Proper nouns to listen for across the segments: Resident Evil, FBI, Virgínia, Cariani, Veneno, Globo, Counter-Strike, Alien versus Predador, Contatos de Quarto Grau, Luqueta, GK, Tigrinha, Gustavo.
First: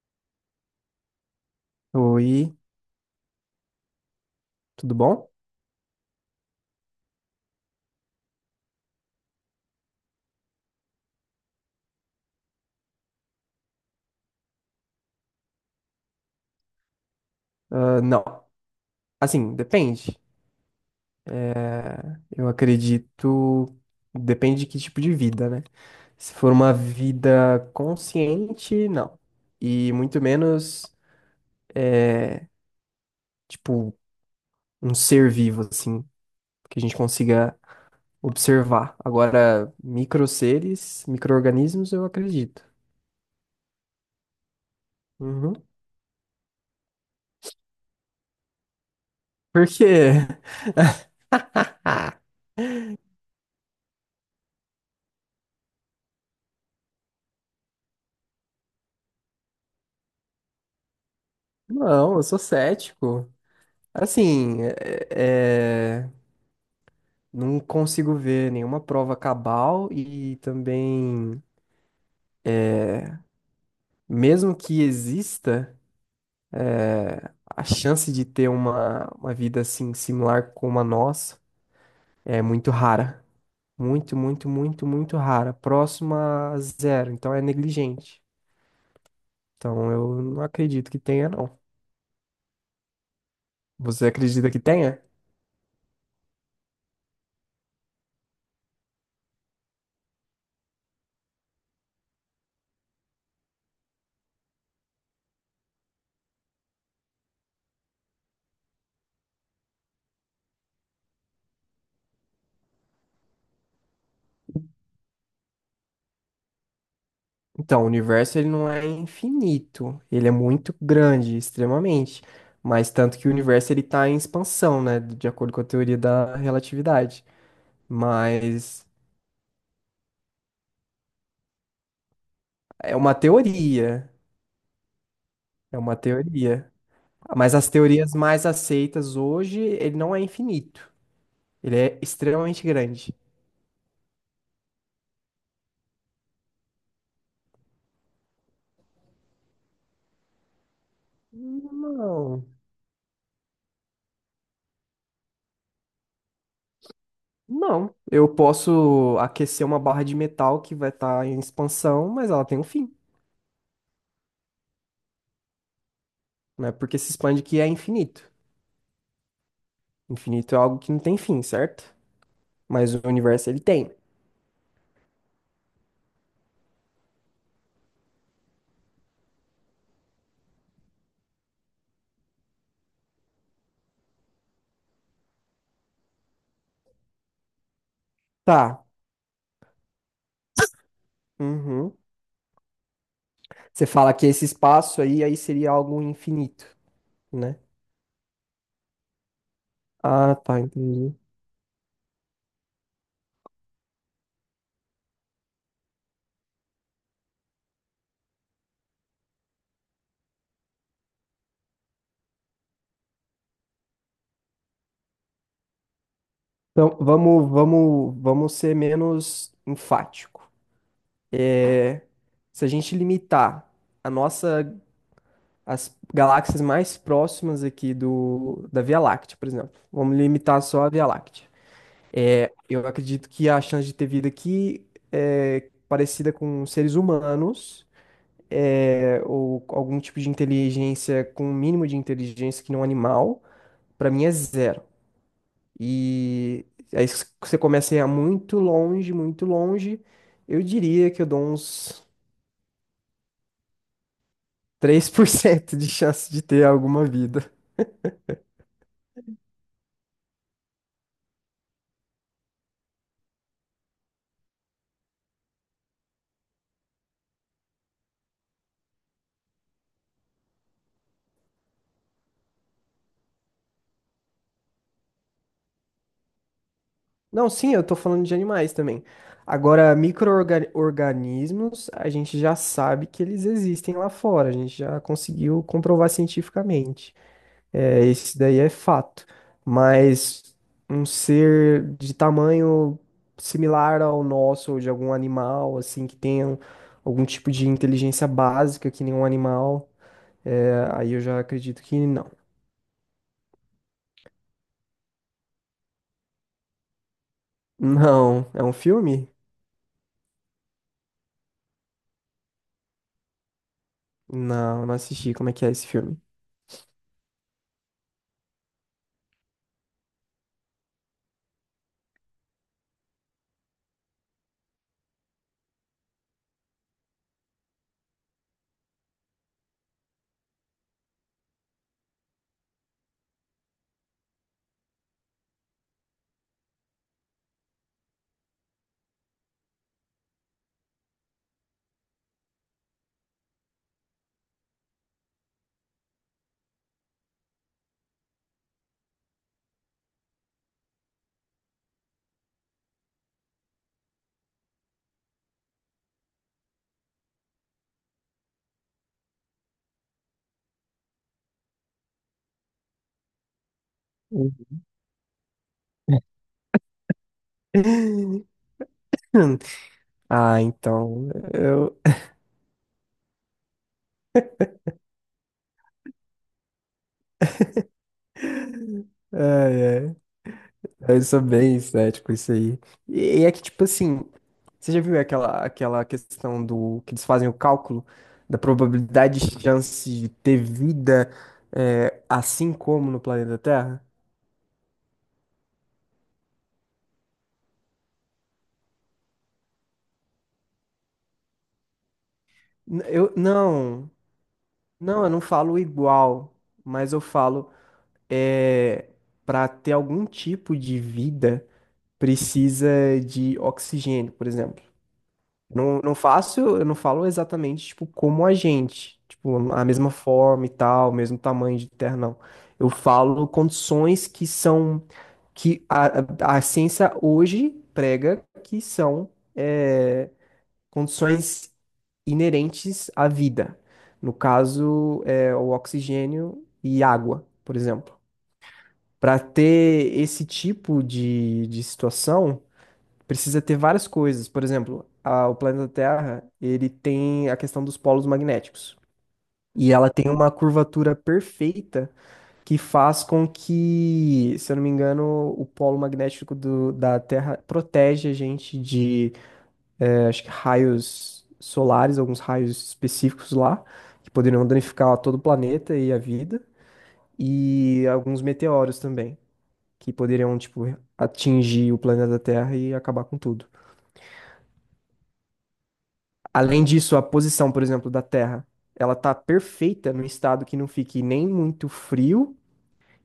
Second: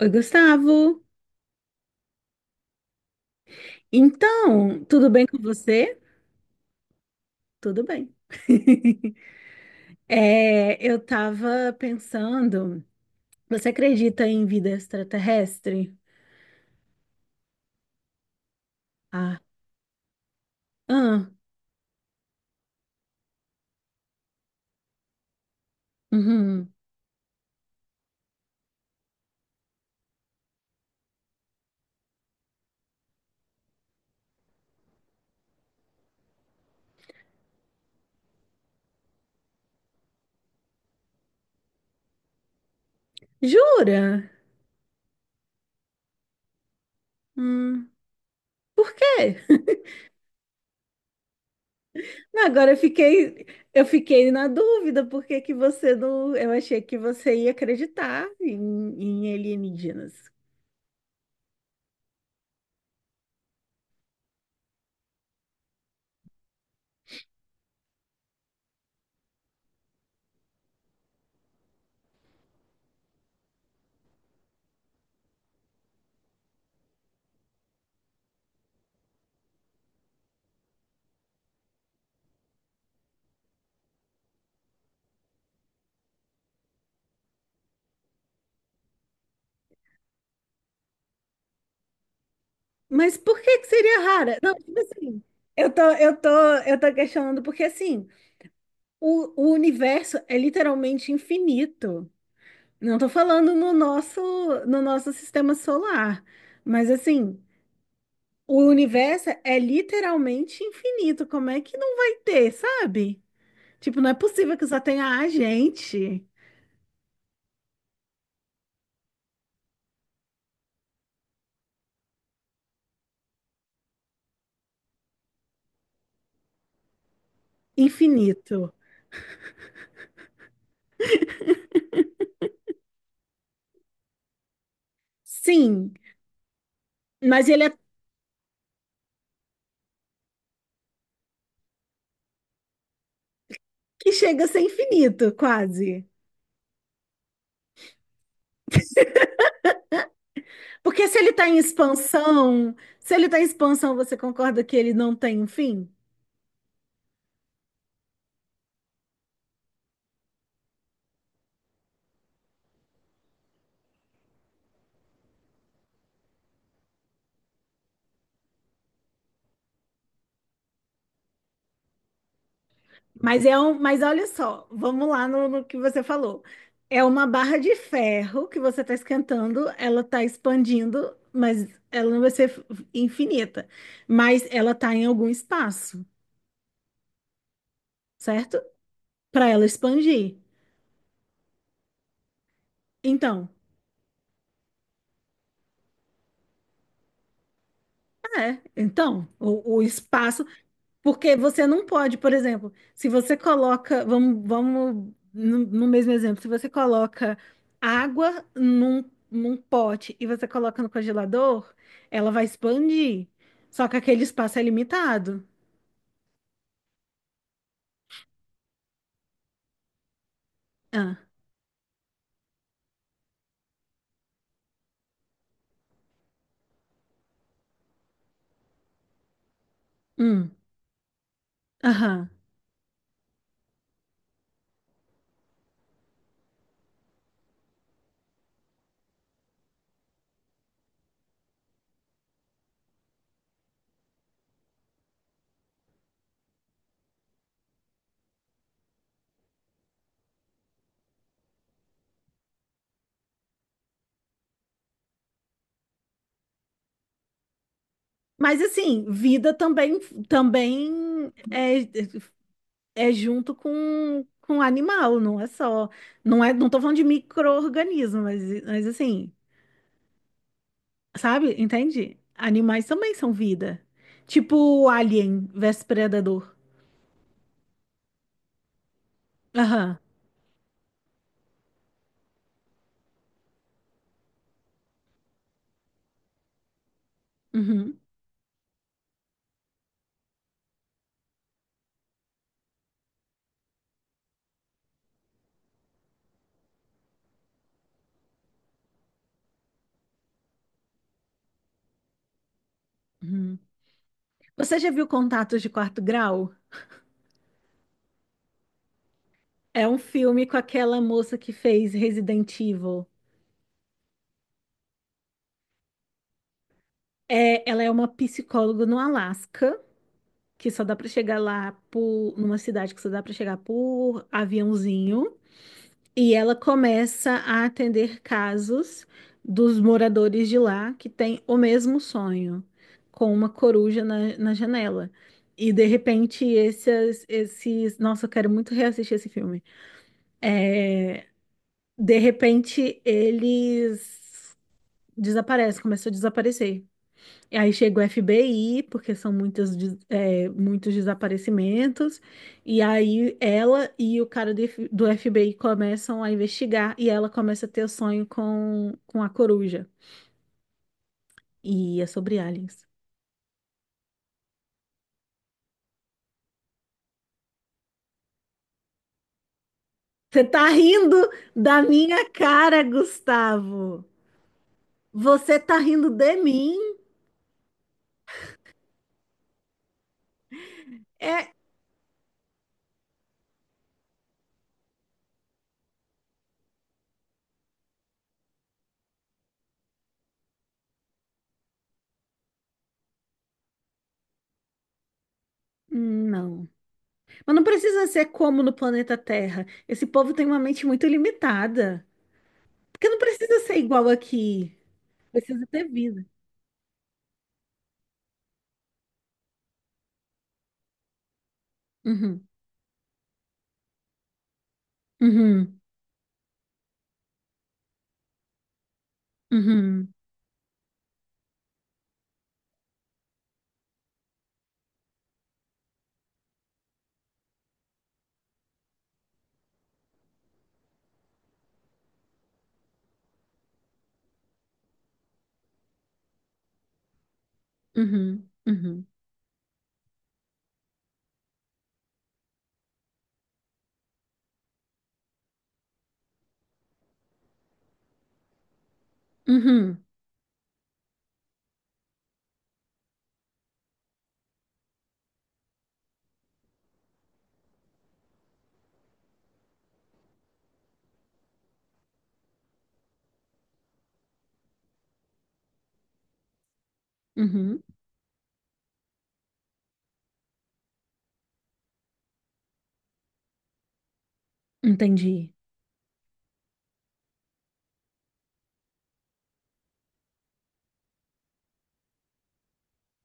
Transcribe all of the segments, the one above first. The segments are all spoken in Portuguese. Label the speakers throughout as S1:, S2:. S1: Oi, Gustavo.
S2: Oi,
S1: Então,
S2: tudo
S1: tudo bem
S2: bom?
S1: com você? Tudo bem. Eu tava pensando, você acredita em vida extraterrestre?
S2: Ah, não,
S1: Ah,
S2: assim, depende.
S1: ah,
S2: É, eu acredito, depende de que tipo de vida, né? Se for
S1: uhum.
S2: uma vida consciente, não. E muito menos, é, tipo, um ser vivo, assim, que a gente consiga observar. Agora, micro seres, micro-organismos, eu acredito.
S1: Jura?
S2: Uhum.
S1: Hum, por quê?
S2: Por quê?
S1: Não, agora eu fiquei, na dúvida, porque que você não, eu achei que você ia acreditar em alienígenas.
S2: Não, eu sou cético. Assim, não consigo ver nenhuma prova cabal e também, mesmo que exista, é, a chance de ter uma vida assim similar como a nossa é muito rara. Muito, muito, muito, muito rara. Próxima a zero. Então é negligente. Então eu não acredito que tenha, não.
S1: Mas por que que seria
S2: Você
S1: rara?
S2: acredita
S1: Não,
S2: que
S1: tipo
S2: tenha?
S1: assim, eu tô, eu tô, eu tô questionando porque assim, o universo é literalmente infinito. Não estou falando no nosso sistema solar, mas assim, o universo é literalmente infinito. Como é que não vai ter, sabe? Tipo, não é possível que só tenha a gente
S2: Então, o universo ele não é infinito, ele é muito grande, extremamente. Mas tanto que o universo ele está em expansão, né, de acordo com a teoria da relatividade.
S1: infinito.
S2: Mas é uma teoria, é
S1: Sim,
S2: uma teoria.
S1: mas
S2: Mas
S1: ele
S2: as
S1: é
S2: teorias mais aceitas hoje, ele não é infinito, ele é extremamente grande.
S1: que chega a ser infinito, quase. Porque se ele está em
S2: Não,
S1: expansão, se ele está em expansão, você concorda que ele não tem um fim?
S2: não. Eu posso aquecer uma barra de metal que vai estar em expansão, mas ela tem um fim, né? Porque se expande que é infinito. Infinito é algo que não tem fim, certo? Mas o
S1: Mas
S2: universo
S1: é
S2: ele
S1: um,
S2: tem.
S1: mas olha só, vamos lá no que você falou. É uma barra de ferro que você está esquentando, ela está expandindo, mas ela não vai ser infinita. Mas ela está em algum espaço, certo?
S2: Tá.
S1: Para ela expandir.
S2: Uhum.
S1: Então,
S2: Você fala que esse espaço aí seria algo infinito, né?
S1: o
S2: Ah,
S1: espaço.
S2: tá, entendi.
S1: Porque você não pode, por exemplo, se você coloca, vamos no mesmo exemplo, se você coloca água num pote e você coloca no congelador, ela vai expandir. Só que aquele espaço é limitado.
S2: Então, vamos ser menos enfático.
S1: Ah,
S2: Se a gente limitar a nossa, as galáxias mais próximas aqui da Via Láctea, por exemplo, vamos
S1: hum,
S2: limitar só a Via Láctea.
S1: aham.
S2: É, eu acredito que a chance de ter vida aqui é parecida com seres humanos é, ou algum tipo de inteligência com um mínimo de inteligência que não animal, pra mim é zero. E aí se você começa a ir muito longe, eu diria que eu dou uns 3% de chance de ter alguma vida.
S1: Mas assim, vida também é junto com animal, não é só. Não é, não tô falando de micro-organismo, mas assim. Sabe? Entende? Animais também são vida. Tipo o Alien versus Predador.
S2: Não, sim, eu tô falando de animais também. Agora,
S1: Aham.
S2: micro-organismos, a gente já sabe que eles existem lá fora, a gente já conseguiu comprovar cientificamente.
S1: Uhum.
S2: É, esse daí é fato. Mas um ser de tamanho similar ao nosso, ou de algum animal, assim, que tenha algum tipo de inteligência básica, que nem um animal, é, aí eu já acredito que não.
S1: Uhum. Você já viu Contatos de Quarto Grau?
S2: Não, é um filme?
S1: É um filme com aquela moça que fez Resident Evil.
S2: Não, não assisti. Como é que é esse filme?
S1: Ela é uma psicóloga no Alasca, que só dá pra chegar lá numa cidade que só dá pra chegar por aviãozinho. E ela começa a atender casos dos moradores de lá que têm o mesmo sonho, com uma coruja na janela. E de repente, esses, esses. Nossa, eu quero muito reassistir esse filme. De repente, eles desaparecem, começam a desaparecer. E aí chega o FBI, porque são muitas, muitos desaparecimentos, e aí ela e o cara do FBI começam a investigar, e ela começa a ter o sonho com a coruja. E é sobre aliens.
S2: Uhum.
S1: Você
S2: Ah,
S1: tá rindo
S2: então,
S1: da
S2: eu...
S1: minha cara, Gustavo! Você tá rindo de mim?
S2: ai, eu sou
S1: É.
S2: bem cético isso aí. E é que, tipo assim, você já viu aquela questão do que eles fazem o cálculo da probabilidade de chance de ter vida é, assim como no planeta Terra?
S1: Não. Mas não precisa ser como no planeta Terra. Esse povo tem uma mente muito limitada. Porque não
S2: Eu
S1: precisa ser igual aqui.
S2: não, eu não
S1: Precisa
S2: falo
S1: ter vida.
S2: igual, mas eu falo é, para ter algum tipo de vida
S1: Uhum.
S2: precisa de oxigênio, por exemplo.
S1: Uhum,
S2: Não, não faço, eu não falo exatamente, tipo, como a gente. Tipo, a mesma
S1: uhum,
S2: forma e tal, mesmo tamanho de terra, não. Eu falo condições que são, que a ciência hoje prega que são é, condições inerentes à vida. No caso, é, o oxigênio e água, por exemplo.
S1: uhum, uhum,
S2: Para ter esse tipo de situação, precisa ter várias coisas. Por exemplo, o planeta Terra, ele tem a questão dos polos magnéticos. E
S1: uhum,
S2: ela tem uma curvatura perfeita que faz com que, se eu não me engano, o polo magnético da Terra protege a gente de, acho que raios solares, alguns raios específicos lá, que poderiam danificar todo o planeta e a vida,
S1: uhum.
S2: e alguns meteoros também, que poderiam, tipo, atingir o planeta Terra e acabar com tudo.
S1: Entendi.
S2: Além disso, a posição, por exemplo, da Terra, ela tá perfeita num estado que não fique nem muito frio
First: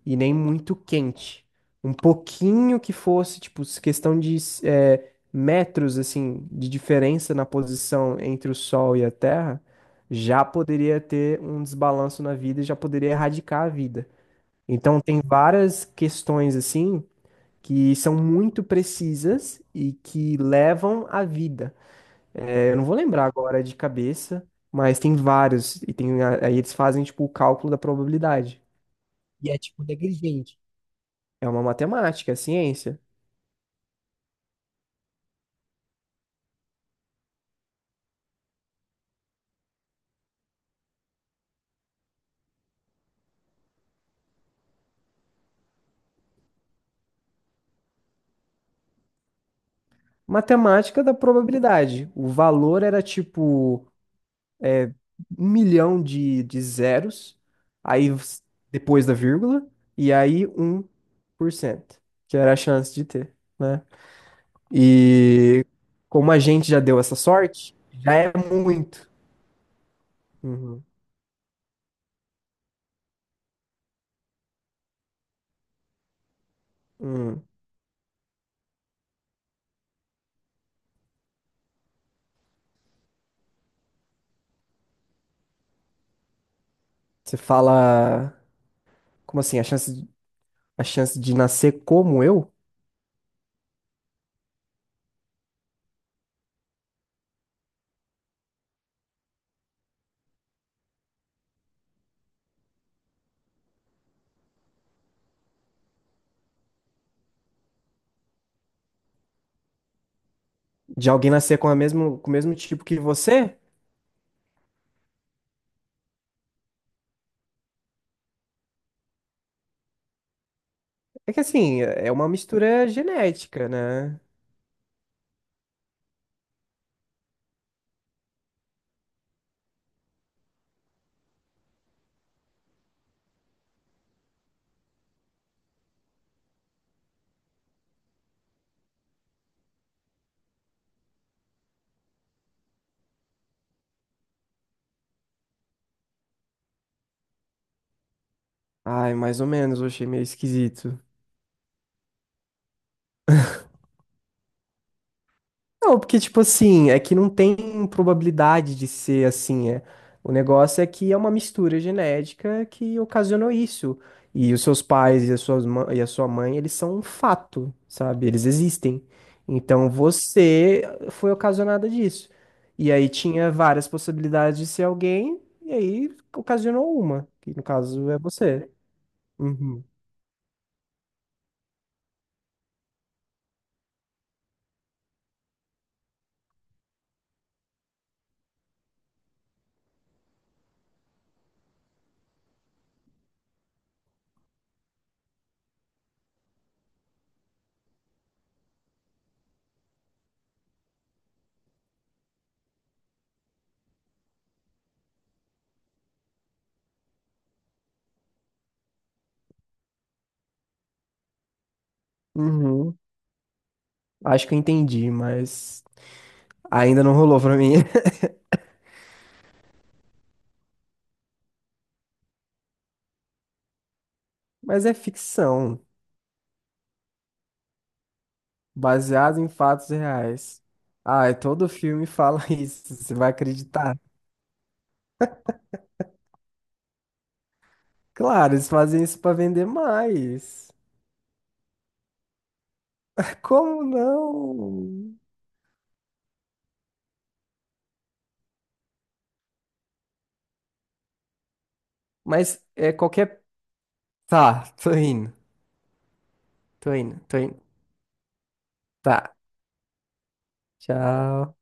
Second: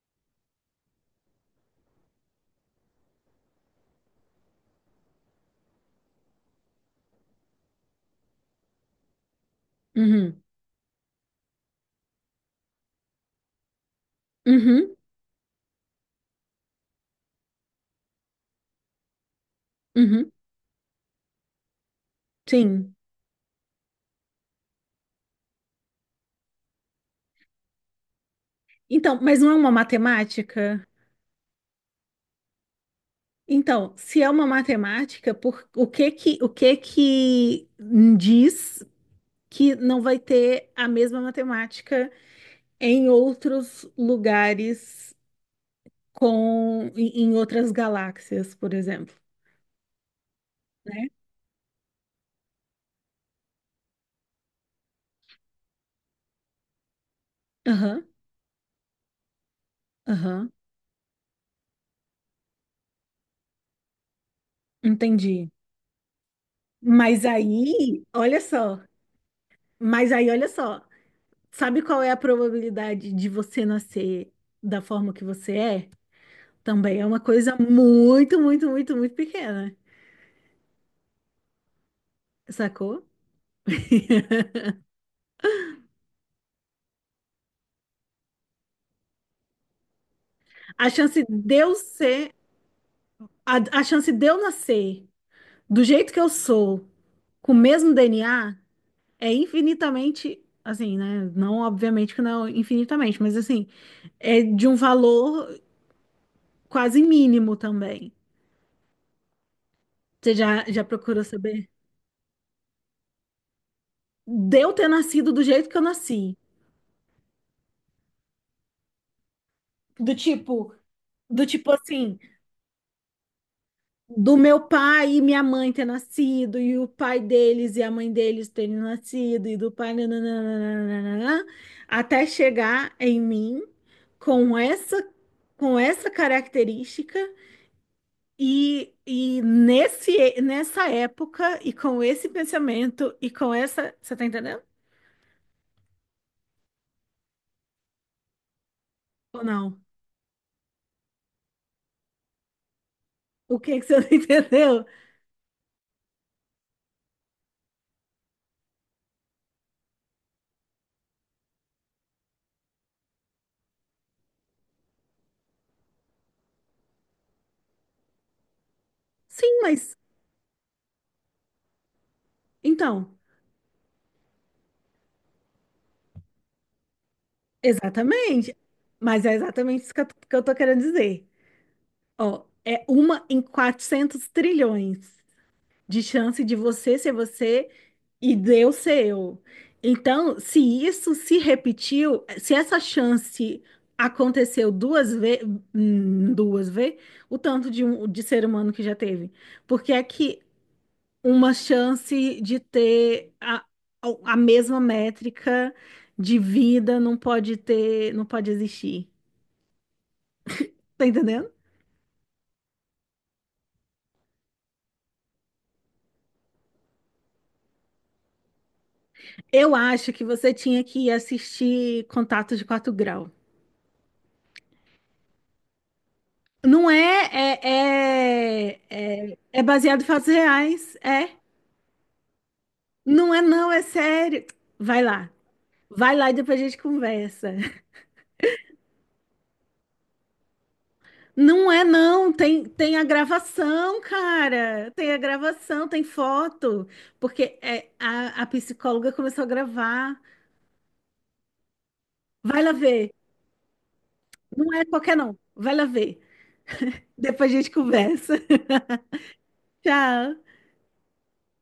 S2: e nem muito quente. Um pouquinho que fosse, tipo, questão de metros, assim, de diferença na posição entre o Sol e a Terra,
S1: Uhum,
S2: já poderia ter um desbalanço na vida e já poderia erradicar a vida.
S1: uhum,
S2: Então, tem várias questões, assim, que são muito precisas e
S1: uhum.
S2: que levam à vida. É, eu não
S1: Sim.
S2: vou lembrar agora de cabeça, mas tem vários. E tem, aí eles fazem, tipo, o cálculo da probabilidade.
S1: Então, mas
S2: E
S1: não é
S2: é
S1: uma
S2: tipo negligente.
S1: matemática?
S2: É uma matemática, é ciência.
S1: Então, se é uma matemática, o que que diz que não vai ter a mesma matemática em outros lugares em outras galáxias, por exemplo,
S2: Matemática
S1: né?
S2: da probabilidade. O valor era tipo 1.000.000 de zeros,
S1: Aham,
S2: aí s- depois da vírgula, e aí
S1: aham,
S2: 1%, que era a chance de ter, né?
S1: entendi.
S2: E como a gente já deu essa
S1: Mas
S2: sorte,
S1: aí,
S2: já é
S1: olha só.
S2: muito.
S1: Mas aí, olha
S2: Uhum.
S1: só, sabe qual é a probabilidade de você nascer da forma que você é? Também é uma
S2: Uhum.
S1: coisa muito, muito, muito, muito pequena, sacou?
S2: Você fala. Como assim? A
S1: A chance
S2: chance de
S1: de eu
S2: nascer como
S1: ser,
S2: eu?
S1: a chance de eu nascer do jeito que eu sou, com o mesmo DNA, é infinitamente, assim, né? Não, obviamente que não infinitamente, mas assim, é de um valor quase mínimo também. Você já
S2: De
S1: procurou
S2: alguém nascer com
S1: saber?
S2: a mesmo, com o mesmo tipo que você?
S1: De eu ter nascido do jeito que eu nasci. Do tipo,
S2: É que
S1: do tipo
S2: assim, é
S1: assim,
S2: uma mistura genética, né?
S1: do meu pai e minha mãe ter nascido, e o pai deles e a mãe deles terem nascido, e do pai, nananana, até chegar em mim com essa, com essa característica e nessa época e com esse pensamento e com essa. Você tá entendendo?
S2: Ai, mais
S1: Ou
S2: ou
S1: não?
S2: menos, eu achei meio esquisito.
S1: O que que você não entendeu?
S2: Não, porque, tipo assim, é que não tem probabilidade de ser assim, é. O negócio é que é uma mistura genética que ocasionou isso. E os seus pais e a sua mãe, eles são um fato, sabe? Eles existem.
S1: Sim,
S2: Então
S1: mas
S2: você foi ocasionada disso. E aí
S1: então,
S2: tinha várias possibilidades de ser alguém, e aí ocasionou uma, que no caso é
S1: exatamente.
S2: você.
S1: Mas é exatamente
S2: Uhum.
S1: isso que eu tô querendo dizer. Ó, é uma em 400 trilhões de chance de você ser você e Deus ser eu. Então, se isso se repetiu, se essa chance aconteceu duas vezes, o tanto de ser humano que já teve. Porque é que uma chance de ter a mesma métrica de vida não pode ter, não pode existir. Tá entendendo?
S2: Uhum. Acho que eu entendi, mas ainda não rolou pra mim.
S1: Eu acho que você tinha que assistir Contato de Quarto Grau.
S2: Mas é ficção.
S1: Não é, é, é,
S2: Baseado em
S1: é
S2: fatos
S1: baseado em fatos
S2: reais.
S1: reais. É.
S2: Ah, e todo filme fala isso, você vai
S1: Não é, não, é
S2: acreditar?
S1: sério. Vai lá. Vai lá e depois a gente conversa.
S2: Claro, eles fazem isso para vender mais.
S1: Não é, não. Tem a
S2: Como
S1: gravação, cara. Tem
S2: não?
S1: a gravação, tem foto. Porque a psicóloga começou a gravar. Vai
S2: Mas
S1: lá
S2: é
S1: ver.
S2: qualquer. Tá,
S1: Não é
S2: tô
S1: qualquer,
S2: indo,
S1: não. Vai lá ver.
S2: tô indo, tô
S1: Depois a
S2: indo.
S1: gente conversa.
S2: Tá,
S1: Tchau.
S2: tchau.